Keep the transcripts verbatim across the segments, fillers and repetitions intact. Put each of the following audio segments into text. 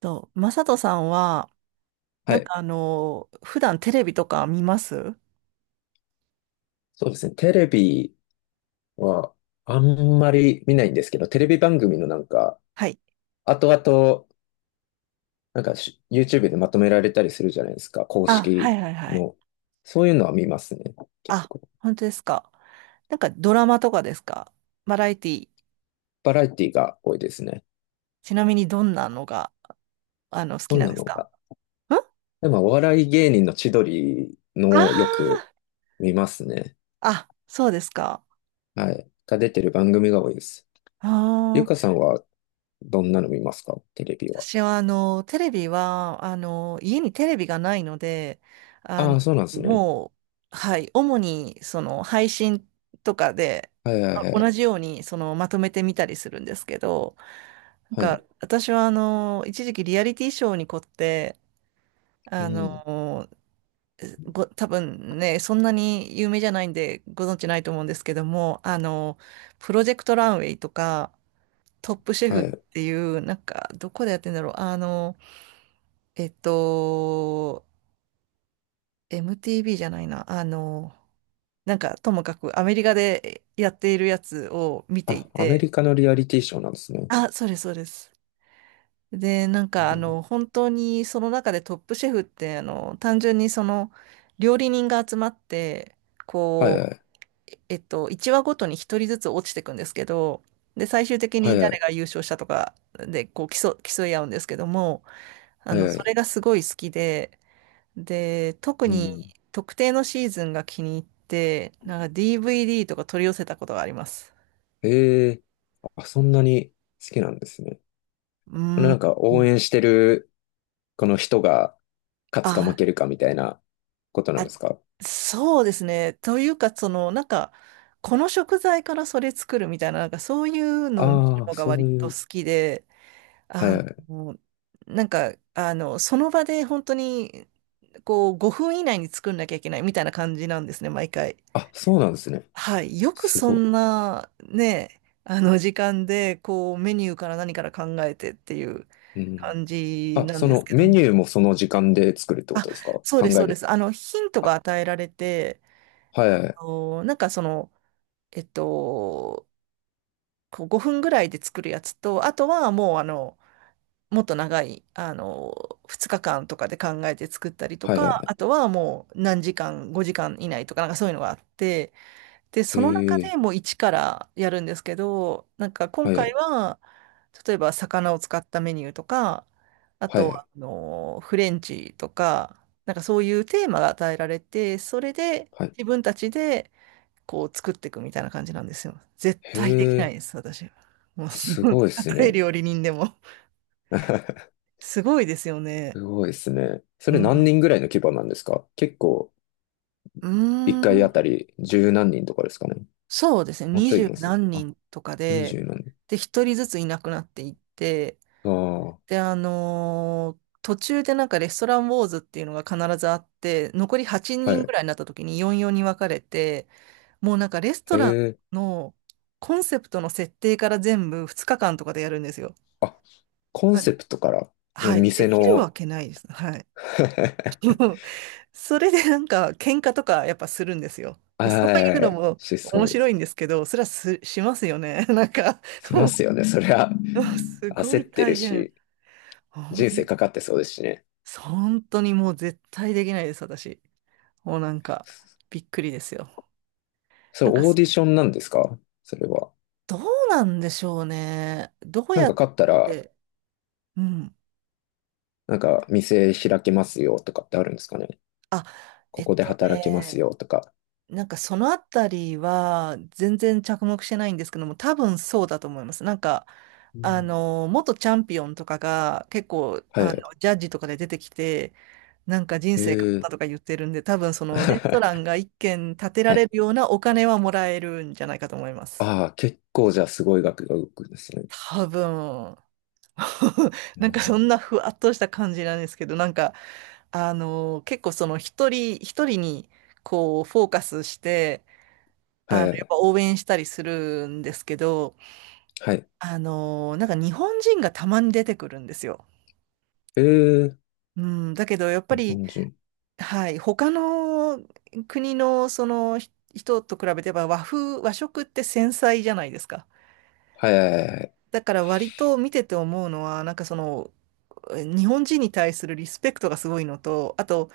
とマサトさんは、はなんい。かあの、普段テレビとか見ます？そうですね。テレビはあんまり見ないんですけど、テレビ番組のなんか、はい。後々、なんかし YouTube でまとめられたりするじゃないですか。公あ、は式いはいはい。の。そういうのは見ますね。結あ、構。本当ですか。なんかドラマとかですか？バラエティ、バラエティが多いですね。ちなみにどんなのが、あの、好そきんなんなですのか？が。んあでも、お笑い芸人の千鳥あのをよくー、見ますね。あ、そうですか。はい。が出てる番組が多いです。ゆああ、かさんはどんなの見ますかテレビは。私はあのテレビはあの家にテレビがないので、ああのあ、そうなんですね。もう、はい、主にその配信とかで、はいはあ、いはい。同じようにそのまとめてみたりするんですけど、なんはかい。私はあの一時期リアリティショーに凝って、うあん。のご多分ね、そんなに有名じゃないんでご存知ないと思うんですけども、あのプロジェクトランウェイとかトップシェはフっい。ていう、なんかどこでやってんだろう、あのえっと、エムティーブイ じゃないな。あの、なんか、ともかくアメリカでやっているやつを見ていあ、アメリて、カのリアリティショーなんですね。あ、そうです、そうです。で、なんうか、あん。の、本当にその中でトップシェフって、あの、単純にその、料理人が集まって、はいこはい。う、えっと、いちわごとにひとりずつ落ちていくんですけど、で、最終的はにいは誰い。が優勝したとかで、こう、競、競い合うんですけども、あはいの、はそい。れがすごい好きで、で、特うにん。特定のシーズンが気に入って、なんか ディーブイディー とか取り寄せたことがあります。ええ、あ、そんなに好きなんですね。うーなんん。か応援してるこの人が勝つか負あ、けるかみたいなことなんあ、ですか？そうですね。というか、その、なんか、この食材からそれ作るみたいな、なんかそういうのを見るああー、のがそ割ういとう。好きで、はいあはい。の、なんか、あの、その場で本当に、こう、ごふん以内に作んなきゃいけないみたいな感じなんですね、毎回。あ、そうなんですね。はい。よくすそごんな、ね、あの時間で、こう、メニューから何から考えてっていうい。うん。感じあ、なんそですのけどメニュも。ーもその時間で作るってことですか？そうです、考そえうでる、す。あの、ヒントがあ、与えられて、はいあはい。の、なんかその、えっと、こうごふんぐらいで作るやつと、あとはもう、あの、もっと長い、あの、ふつかかんとかで考えて作ったりとはいはか、あい。とはもう何時間、ごじかん以内とか、なんかそういうのがあって、で、へその中え。でもう一からやるんですけど、なんか今はいは回い。は、例えば魚を使ったメニューとか、あはといはは、い。あの、フレンチとか、なんかそういうテーマが与えられて、それではい。自分たちでこう作っていくみたいな感じなんですよ。絶へ対できないえ。です、私。もう、すごい でたすとえね。料理人でも。すごいですよね。すごいですね。そうれ何ん。人ぐらいの規模なんですか？結構、う一ー回あたん。り十何人とかですかね。そうですね。もう二ちょいい十ます。何あ、人とか二で、十何人。で、一人ずついなくなっていって、あで、あのー途中でなんかレストランウォーズっていうのが必ずあって、残り8あ、は人ぐい。らいになった時によんよんに分かれて、もうなんかレストへラえ。ンのコンセプトの設定から全部ふつかかんとかでやるんですよ。あ、コンセまプトから、うはん、い、で店きるわの。 けないです。はい。それでなんか喧嘩とかやっぱするんですよ。そういうはのい、もしそ面うで白す。いんですけど、それはす、しますよね。なんか、しまもすよね。そりゃ、うすご焦っいて大る変。し、もう人生か絶かってそうですしね。本当にもう絶対できないです、私。もうなんか、びっくりですよ。そなれんか、オーディションなんですか？それは。どうなんでしょうね。どうなんやかっ勝ったら、て、うん。なんか店開けますよとかってあるんですかね。あ、えこっこでと働けますね、よとか。なんかそのあたりは全然着目してないんですけども、多分そうだと思います。なんか、うあん。の、元チャンピオンとかが結構、はいあはの、い。ジャッジとかで出てきて、なんか人へ生変わっえ。たとか言ってるんで、多分そのレストラン が一軒建てらはれい。るようなお金はもらえるんじゃないかと思います。ああ、結構じゃあすごい額が動くんですね。多分、うなんかそん。んなふわっとした感じなんですけど、なんか、あのー結構その一人一人にこうフォーカスして、あはの、やいっはい。ぱ応援したりするんですけど、はい。あのーなんか日本人がたまに出てくるんですよ。へえ。うん、だけどやっぱ日り、本人。はい、他の国のそのひ人と比べてば和風、和食って繊細じゃないですか。はい。はいはいはい。だから割と見てて思うのは、なんかその日本人に対するリスペクトがすごいのと、あと、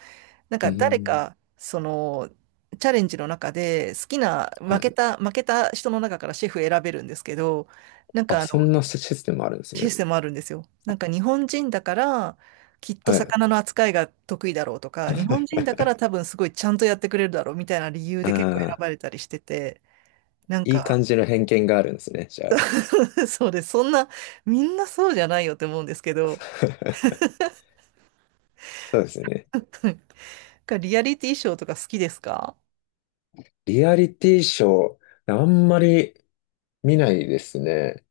なんうか誰ん。か、その、チャレンジの中で好きな、は負けい。た、負けた人の中からシェフ選べるんですけど、なんあ、かあその、んなシシステムあるんですシね。ステムあるんですよ。なんか日本人だから、きっとはい。魚の扱いが得意だろうとか、日本人だか ら多分すごいちゃんとやってくれるだろうみたいな理由で結構選ああ、ばれたりしてて、なんいいか 感じの偏見があるんですね。じゃあ。そうです。そんな、みんなそうじゃないよって思うんですけど、そうですね。なんかリアリティショーとか好きですか？リアリティショー、あんまり見ないですね。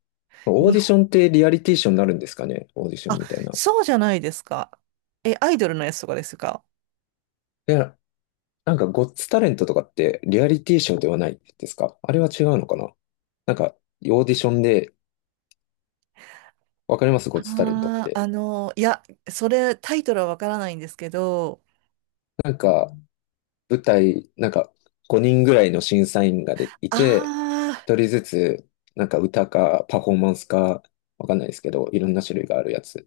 オーディションってリアリティショーになるんですかね？オーディションあ、みたいな。いそうじゃないですか。え、アイドルのやつとかですか？や、なんか、ゴッツタレントとかってリアリティショーではないですか？あれは違うのかな。なんか、オーディションで、わかりますゴッツタレントっああー、て。あの、いや、それ、タイトルはわからないんですけど、なんか、舞台、なんか、ごにんぐらいの審査員がでいて、あひとりずつ、なんか歌かパフォーマンスか、わかんないですけど、いろんな種類があるやつ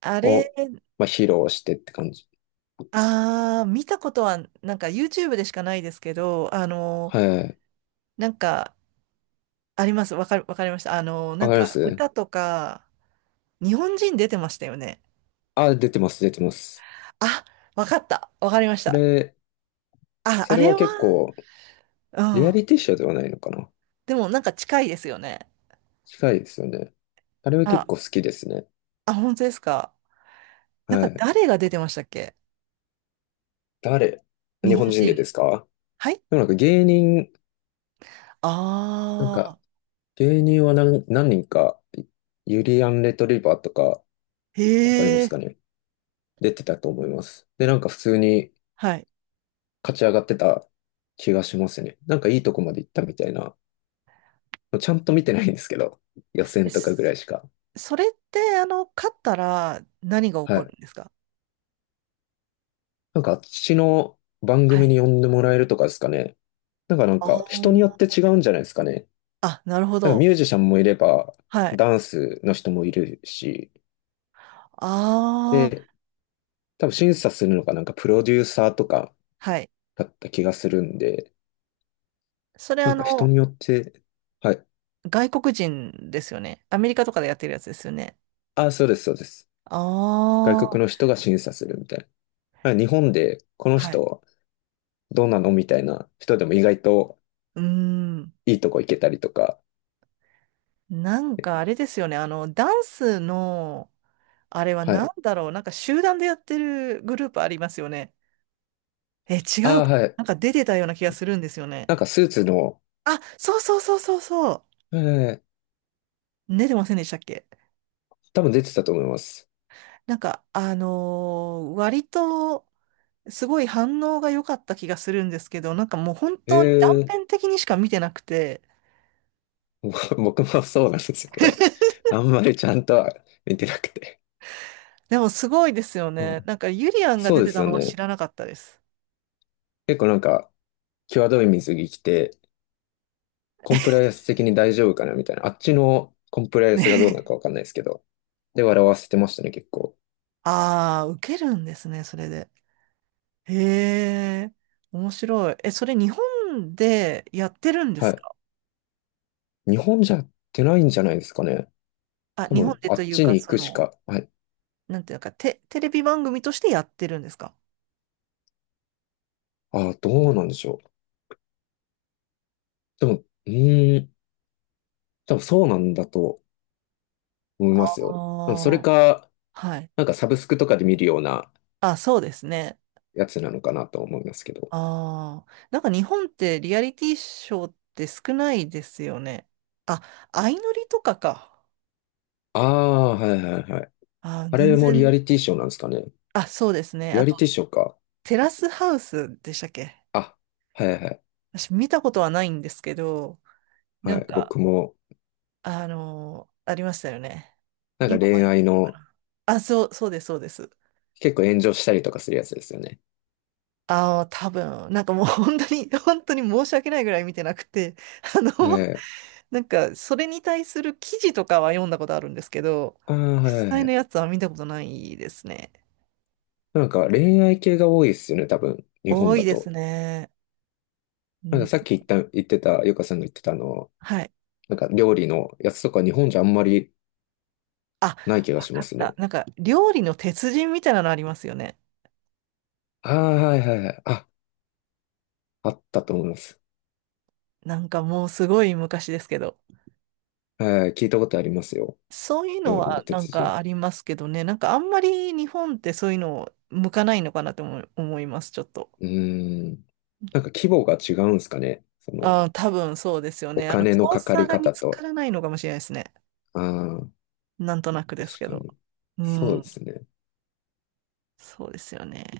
あ、あれ、を、まあ、披露してって感じ。ああ、見たことは、なんか YouTube でしかないですけど、あの、はい。なんか、あります。わかる、わかりました。あの、なわんかりまか、す。歌とか、日本人出てましたよね。あ、出てます、出てます。あ、わかった。わかりましそた。れ、あ、そあれれはは、結構、うリアん。リティショーではないのかな。でも、なんか近いですよね。近いですよね。あれはあ、結構好きですね。あ、本当ですか。なんはか、い。誰が出てましたっけ？誰、日日本本人で人。ですか？はい、でもなんか芸人、なんかああ、芸人は何、何人か、ユリアン・レトリバーとか、へわかりますえ、かね？出てたと思います。で、なんか普通にはい。勝ち上がってた気がしますね。なんかいいとこまで行ったみたいな。ちゃんと見てないんですけど、予選とかぐらすいしか。それって、あの、勝ったら何が起はこるい。んですか？なんかあっちの番は組い。に呼んでもらえるとかですかね。なんかなんかあ人によってあ、違うんじゃないですかね。あ、なるほなんかミど。ュージシャンもいれば、はい。ダンスの人もいるし、ああ、で、多分審査するのがなんかプロデューサーとかはい。だった気がするんで、それ、なあんか人の、によって、はい。外国人ですよね。アメリカとかでやってるやつですよね。あ、そうです、そうです。あ外国のあ、人が審査するみたいな。まあ日本でこのはい。人どうなのみたいな人でも意外とうーん。いいとこ行けたりとか。なんかあれですよね。あの、ダンスの、あれはは何い。だろう。なんか集団でやってるグループありますよね。え、違あうあ、か。はい。なんか出てたような気がするんですよね。なんかスーツの、あ、そうそうそうそうそう。えー、出てませんでしたっけ？多分出てたと思います。なんか、あのー割と、すごい反応が良かった気がするんですけど、なんかもう本え当に断え。 片的にしか見てなくて、僕もそうなんですけど、あんまりちゃんとは見てなくて。でもすごいですよはね。い、なんかユリアンがそ出うでてすたよのは知ね。らなかったです。結構なんか、際どい水着着て、コンプライアンス的に大丈夫かなみたいな。あっちのコンプライアンね。スがどうなのかわ かんないですけど。で、笑わせてましたね、結構。ああ、受けるんですね、それで。へえ、面白い。え、それ日本でやってるんではすい。か？日本じゃやってないんじゃないですかね。あ、多日本分、であとっいうちにか、行そくしの、か。はい。なんていうのか、テ、テレビ番組としてやってるんですか？ああ、どうなんでしょう。でも、うーん、多分そうなんだと思いますよ。でもそれああ、か、はい。なんかサブスクとかで見るようなあ、そうですね。やつなのかなと思いますけど。ああ、なんか日本ってリアリティショーって少ないですよね。あ、相乗りとかか。ああ、はいはいはい。あー、あ全れもリア然。リティショーなんですかね。あ、そうですね。リあアと、リティショーか。テラスハウスでしたっけ？あ、はいはい私見たことはないんですけど、なはんい。か、僕も、あのーありましたよね。なんか今も恋やっ愛てるのかの、な。あ、そう、そうです、そうです。結構炎上したりとかするやつですよね。ああ、多分、なんかもう 本当に、本当に申し訳ないぐらい見てなくて、あの、は い。なんか、それに対する記事とかは読んだことあるんですけど、ああ、はいは実い際はのい。やつは見たことないですね。なんか恋愛系が多いですよね、多分、日本多だいですと。ね。うなんかん、さっき言った、言ってた、ゆかさんが言ってたあの、はい。なんか料理のやつとか日本じゃあんまりあ、ない気がわしまかっすた。ね。なんか、料理の鉄人みたいなのありますよね。ああ、はいはいはい。あ、あったと思います。なんかもうすごい昔ですけど。はい、聞いたことありますよ。そういうの料理のはなん鉄か人。ありますけどね。なんかあんまり日本ってそういうの向かないのかなと思い思います、ちょっと。うーん。なんか規模が違うんですかね。その、ああ、多分そうですよおね。あの、金スのポンかかサーりが見方つかと。らないのかもしれないですね。ああ。なんとなくです確けかど。に。うそうでん。すね。そうですよね。